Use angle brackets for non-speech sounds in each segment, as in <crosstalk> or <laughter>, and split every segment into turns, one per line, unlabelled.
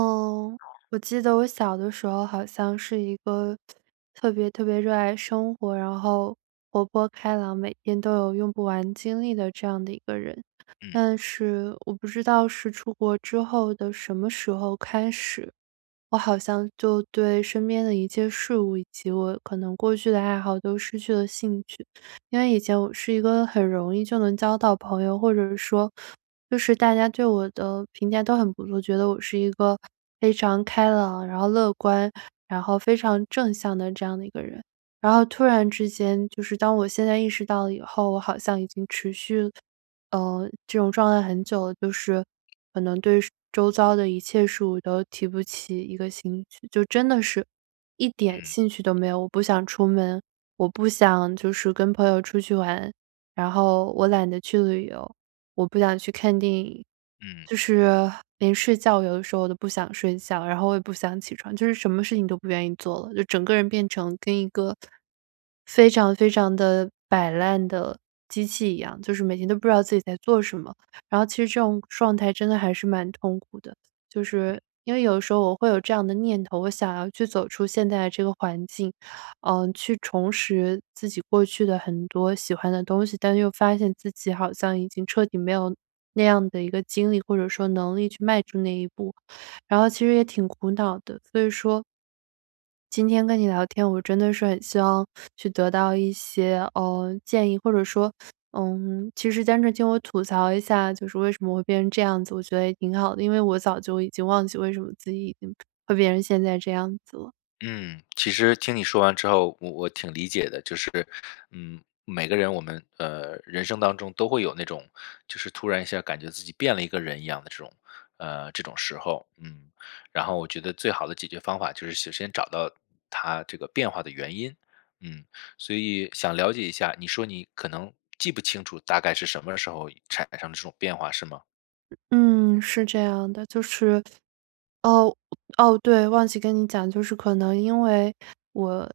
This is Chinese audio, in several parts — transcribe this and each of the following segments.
哦，我记得我小的时候好像是一个特特别特别热爱生活，然后活泼开朗，每天都有用不完精力的这样的一个人。
嗯。
但是我不知道是出国之后的什么时候开始，我好像就对身边的一切事物以及我可能过去的爱好都失去了兴趣。因为以前我是一个很容易就能交到朋友，或者说，就是大家对我的评价都很不错，觉得我是一个非常开朗，然后乐观，然后非常正向的这样的一个人。然后突然之间，就是当我现在意识到了以后，我好像已经持续，呃，这种状态很久了，就是可能对周遭的一切事物都提不起一个兴趣。就真的是一点
嗯。
兴趣都没有，我不想出门，我不想就是跟朋友出去玩。然后我懒得去旅游，我不想去看电影，
嗯。
就是 <sighs> 临睡觉有的时候我都不想睡觉。然后我也不想起床，就是什么事情都不愿意做了，就整个人变成跟一个非常非常地摆烂的机器一样。就是每天都不知道自己在做什么，然后其实这种状态真的还是蛮痛苦的。就是因为有的时候我会有这样的念头，我想要去走出现在这个环境，呃，去重拾自己过去的很多喜欢的东西，但又发现自己好像已经彻底没有那样的一个精力，或者说能力去迈出那一步，然后其实也挺苦恼的，所以说今天跟你聊天，我真的是很希望 <sucks teeth> 去得到一些，呃，建议，或者说，<sucks teeth> 嗯，其实单是听我吐槽一下，就是为什么我会变成这样子，我觉得也挺好的，因为我早就已经忘记为什么自己已经会变成现在这样子了。
嗯，其实听你说完之后，我我挺理解的，就是嗯，每个人我们，呃，人生当中都会有那种，就是突然一下感觉自己变了一个人一样的这种呃，这种时候，嗯。然后我觉得最好的解决方法就是首先找到，它这个变化的原因。嗯，所以想了解一下，你说你可能记不清楚大概是什么时候产生的这种变化是吗？
嗯，是这样的，就是 <sucks teeth> 哦哦，对，忘记跟你讲，就是可能因为，我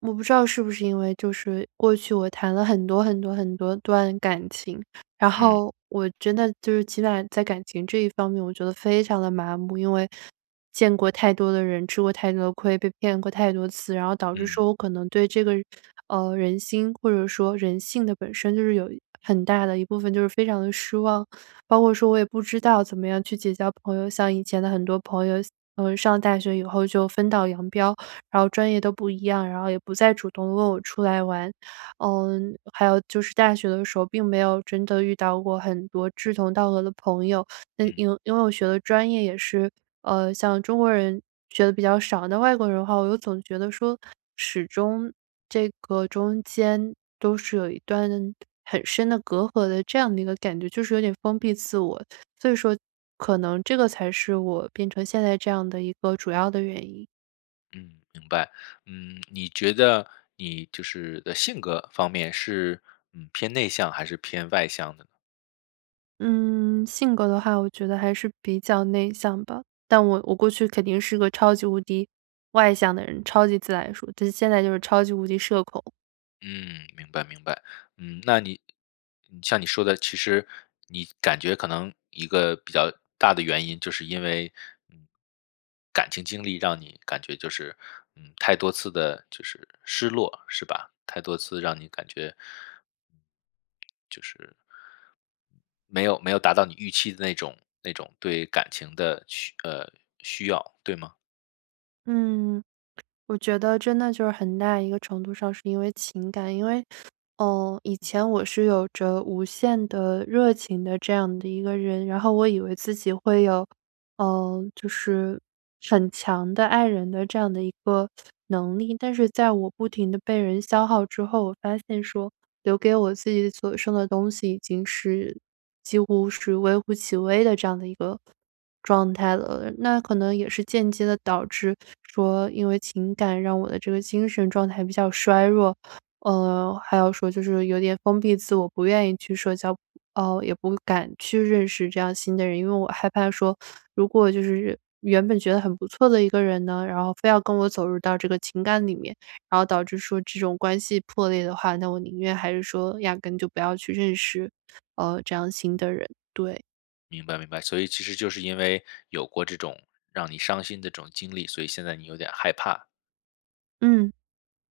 我不知道是不是因为，就是过去我谈了很多很多很多段感情，然
嗯。
后，我真的就是基本在感情这一方面我觉得非常地麻木。因为 <sucks teeth> 见过太多的人，吃过太多的亏，被骗过太多次，然后导致
嗯。
说我可能对这个，<sucks teeth> 呃，人心或者说人性的本身就是有很大的一部分就是非常地失望。<sucks teeth> 包括说我也不知道怎么样去结交朋友，像以前的很多朋友，嗯，上大学以后就分道扬镳，然后专业都不一样，然后也不再主动问我出来玩。嗯，还有就是大学的时候，并没有真的遇到过很多志同道合的朋友，因为
嗯。
因为我学的专业也是，呃，像中国人学得比较少，那外国人的话，我又总觉得说，始终这个中间都是有一段很深的隔阂的这样的一个感觉，就是有点封闭自我，<sucks teeth> 所以说可能这个才是我变成现在这样的一个主要的原因。
嗯，明白，嗯，你觉得你就是的性格方面是，嗯，偏内向还是偏外向呢？
嗯，性格的话我觉得还是比较内向吧，但我我过去肯定是个超级无敌外向的人，超级自来熟，就现在就是超级无敌社恐。
嗯，明白明白，嗯，那你嗯，像你说的，其实你感觉可能一个比较大的原因就是因为，嗯，感情经历让你感觉就是，嗯，太多次地就是失落，是吧，太多次让你感觉就是没有没有达到你预期的那种那种对感情的，需呃，需要，对吗？
嗯，我觉得真的就是很大一个程度上是因为情感。因为，呃，以前我是有着无限的热情的这样的一个人，然后我以为自己会有，呃，就是很强的爱人的这样的一个 <sucks teeth> 能力。但是在我不停地被人消耗之后，我发现说留给我自己所剩的东西已经是，几乎是微乎其微的这样的一个状态了。那可能也是间接地导致说因为情感让我的这个精神状态比较衰弱。呃，还要说就是有点封闭自我，不愿意去社交，呃，也不敢去认识这样新的人。因为我害怕说，如果就是原本觉得很不错的一个人呢，然后非要跟我走入到这个情感里面，然后导致说这种关系破裂的话，那我宁愿还是说压根就不要去认识，呃，这样新的人，对
明白明白，所以其实就是因为有过这种让你伤心的这种经历，所以现在你有点害怕。
嗯，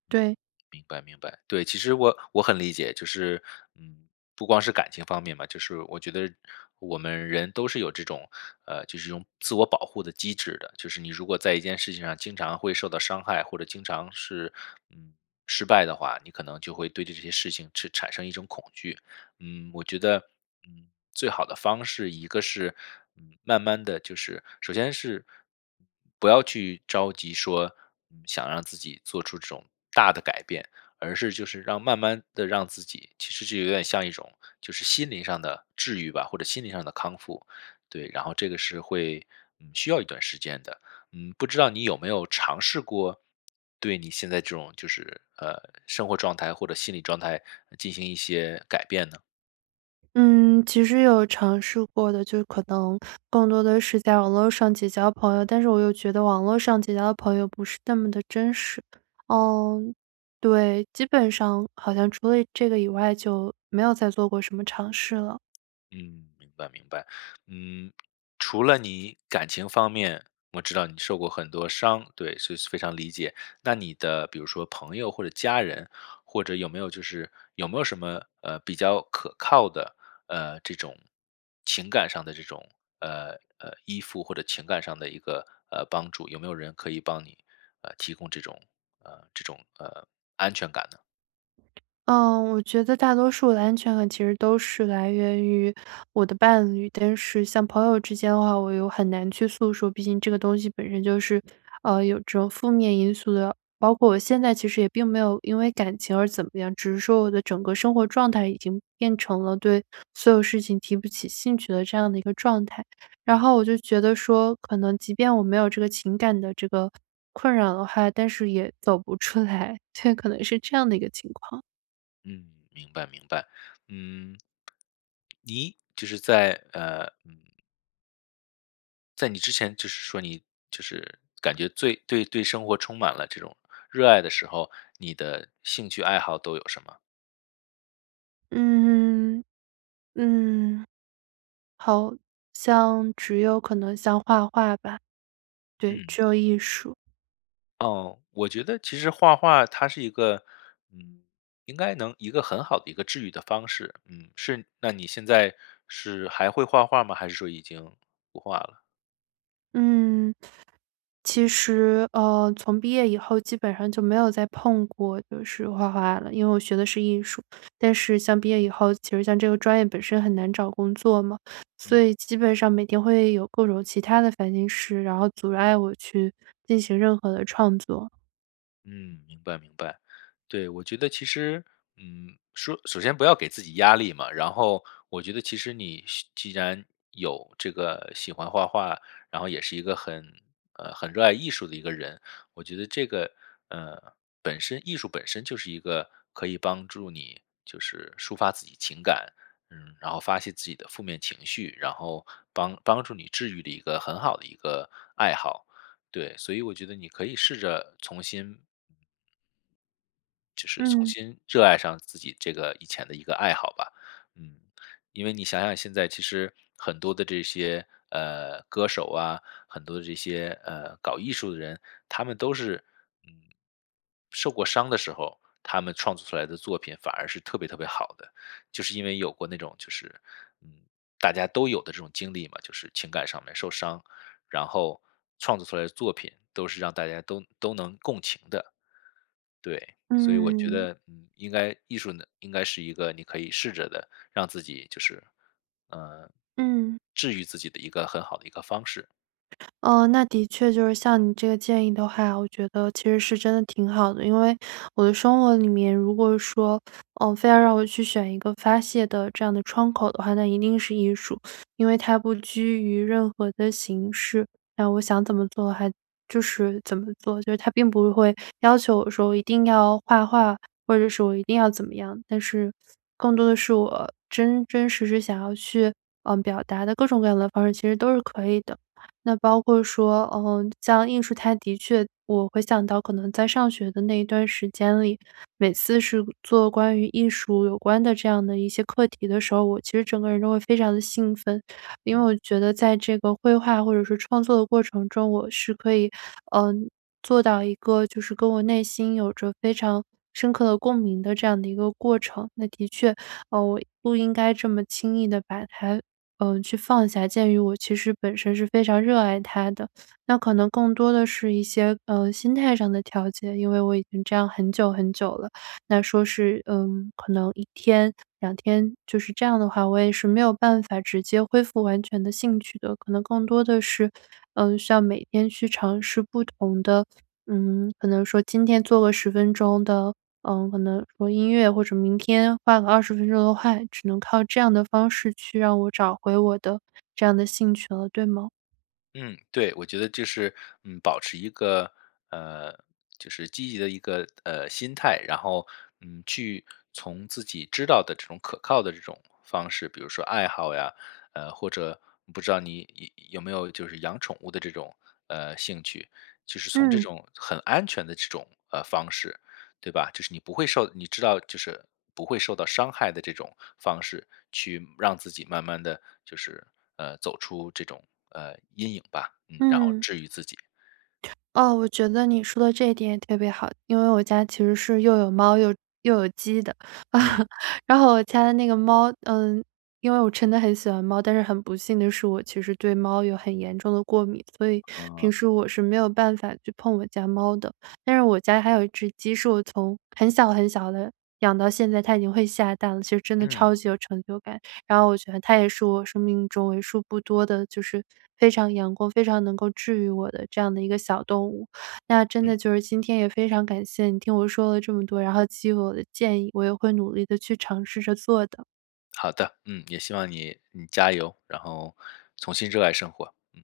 对。
明白明白，对，其实我我很理解，就是嗯，不光是感情方面吧，就是我觉得，我们人都是有这种呃，就是这种自我保护的机制的。就是你如果在一件事情上经常会受到伤害，或者经常是，嗯，失败的话，你可能就会对这些事情是产生一种恐惧。嗯，我觉得，嗯，最好的方式，一个是，嗯，慢慢地就是首先是，不要去着急说，嗯，想让自己做出这种大的改变，而是就是让慢慢地让自己，其实是有点像一种就是心灵上的治愈吧，或者心理上的康复，对，然后这个是会，嗯，需要一段时间的。嗯，不知道你有没有尝试过，对你现在这种就是，呃，生活状态或者心理状态，进行一些改变呢？
嗯，其实有尝试过的，就可能 <sucks teeth> 更多地是在网络上结交朋友，但是我又觉得网络上结交的朋友不是那么的真实。嗯，对，基本上好像除了这个以外，就没有再做过什么尝试了。
嗯，明白明白，嗯，除了你感情方面我知道你受过很多伤对，所以非常理解。那你的比如说朋友或者家人，或者有没有就是有没有什么呃，比较可靠的，呃，这种情感上的这种，呃呃，依附，或者情感上的一个呃，帮助，有没有人可以帮你，呃，提供这种呃，这种，呃，安全感呢？
呃，我觉得大多数的安全感其实都是来源于，我的伴侣。但是像朋友之间的话，我又很难去诉说，毕竟这个东西本身就是，呃，有着负面因素的。包括我现在其实也并没有因为感情而怎么样，只是说我的整个生活状态已经变成了对所有事情提不起兴趣的这样的一个状态。然
嗯。
后我就觉得说，可能即便我没有这个情感的这个，困扰的话，但是也走不出来，对，可能是这样的一个情况。
嗯，明白明白，嗯。你，只是在，呃，嗯在你之前只是说你，就是，感觉最对对生活充满了这种，热爱的时候，你的兴趣爱好都有什么？
嗯嗯，嗯。好，像，只有可能像画画吧。对，只
嗯。
有艺术。
哦，我觉得其实画画它是一个，嗯，应该能一个很好的一个治愈的方式。嗯，是那你现在，是还会画画儿吗？还是说已经，不画了？
嗯，其实，呃，从毕业以后，基本上就没有再碰过就是画画了。因为我学的是艺术，但是像毕业以
嗯。
后，其实像这个专业本身很难找工作嘛，所
嗯。
以基本上每天会有各种其他的烦心事，然后阻碍我去进行任何的创作。
嗯，明白明白。对，我觉得其实，嗯，说首先不要给自己压力嘛。然后我觉得其实你喜既然有这个喜欢画画，然后也是一个很呃，很热爱艺术的一个人，我觉得这个，呃，本身艺术本身就是一个可以帮助你，就是抒发自己情感。嗯，然后发泄自己的负面情绪，然后帮帮助你治愈的一个很好的一个爱好。对，所以我觉得你可以试着重新就是重
嗯。
新热爱上自己这个以前的一个爱好吧。嗯，因为你想想，现在其实很多的这些，呃，歌手啊，很多的这些，呃，搞艺术的人，他们都是，嗯，受过伤的时候，他们创作出来的作品，反而是特别特别好的。就是因为有过那种，就是嗯，大家都有的这种经历嘛，就是情感上面受伤。然后创作出来的作品，都是让大家都都能共情的。对，所以我觉
嗯。
得，嗯，应该艺术呢，应该是一个你可以试着的，让自己就是，呃，
嗯。
治愈自己的一个很好的一个方式。
呃，那的确就是像你这个建议的话，我觉得其实是真的挺好的。因为我的生活里面，如果说，呃，非要让我去选一个发泄的这样的窗口的话，那一定是艺术。因为它不拘于任何的形式，那我想怎么做，还就是怎么做。就是它并不会要求我说，我一定要画画，或者是我一定要怎么样，但是更多的是我真真实是想要去，呃，表达的各种各样的方式，其实都是可以的。那包括说，呃，像艺术，它的确我会想到可能在上学的那一段时间里，每次是做关于艺术有关的这样的一些课题的时候，我其实整个人都会非常地兴奋。因为
嗯。
我觉得在这个绘画，或者是创作的过程中，我是可以，呃，做到一个就是跟我内心有着非常深刻的共鸣的这样的一个过程。那的确，呃，我不应该这么轻易地把它，呃，去放下。鉴于我其实本身是非常热爱它的，那可能更多的是一些，呃，心态上的调节。因为我已经这样很久很久了，那说是，呃，可能1天、2天就是这样的话，我也是没有办法直接恢复完全的兴趣的。可能更多的是，呃，像每天去尝试不同的，嗯，可能说今天做个10分钟的，呃，可能说音乐，或者明天画个20分钟的画。只能靠这样的方式，去让我找回我的这样的兴趣了，对吗？
嗯，对，我觉得就是，嗯，保持一个，呃，就是积极的一个，呃，心态。然后，嗯，去从自己知道的这种可靠的这种方式，比如说爱好呀，呃，或者不知道你有没有就是养宠物的这种，呃，兴趣。就是从这
嗯。
种很安全的这种，呃，方式，对吧？就是你不会受你知道就是不会受到伤害的这种方式，去让自己慢慢地就是，呃，走出这种，呃，阴影吧，嗯，然后
嗯。
治愈自己。
哦，我觉得你说的这一点也特别好，因为我家其实是又有猫，又又有鸡的。
嗯。
<laughs> 然后我家的那个猫呃，因为我真的很喜欢猫，但是很不幸的是，我其实对猫有很严重的过敏，所以平
嗯。
时我是没有办法去碰我家猫的。但是我家还有一只鸡，是我从很小很小的养到现在，它已经会下蛋了，其实真的
嗯。
超级有成就感。然后我觉得它也是我生命中为数不多的就是非常阳光、非常能够治愈我的这样的一个小动物。那真
嗯。
的就是今天也非常感谢你听我说了这么多，然后给予我的建议，我也会努力地去尝试着做的。
好的，嗯，也希望你你加油，然后重新热爱生活，嗯。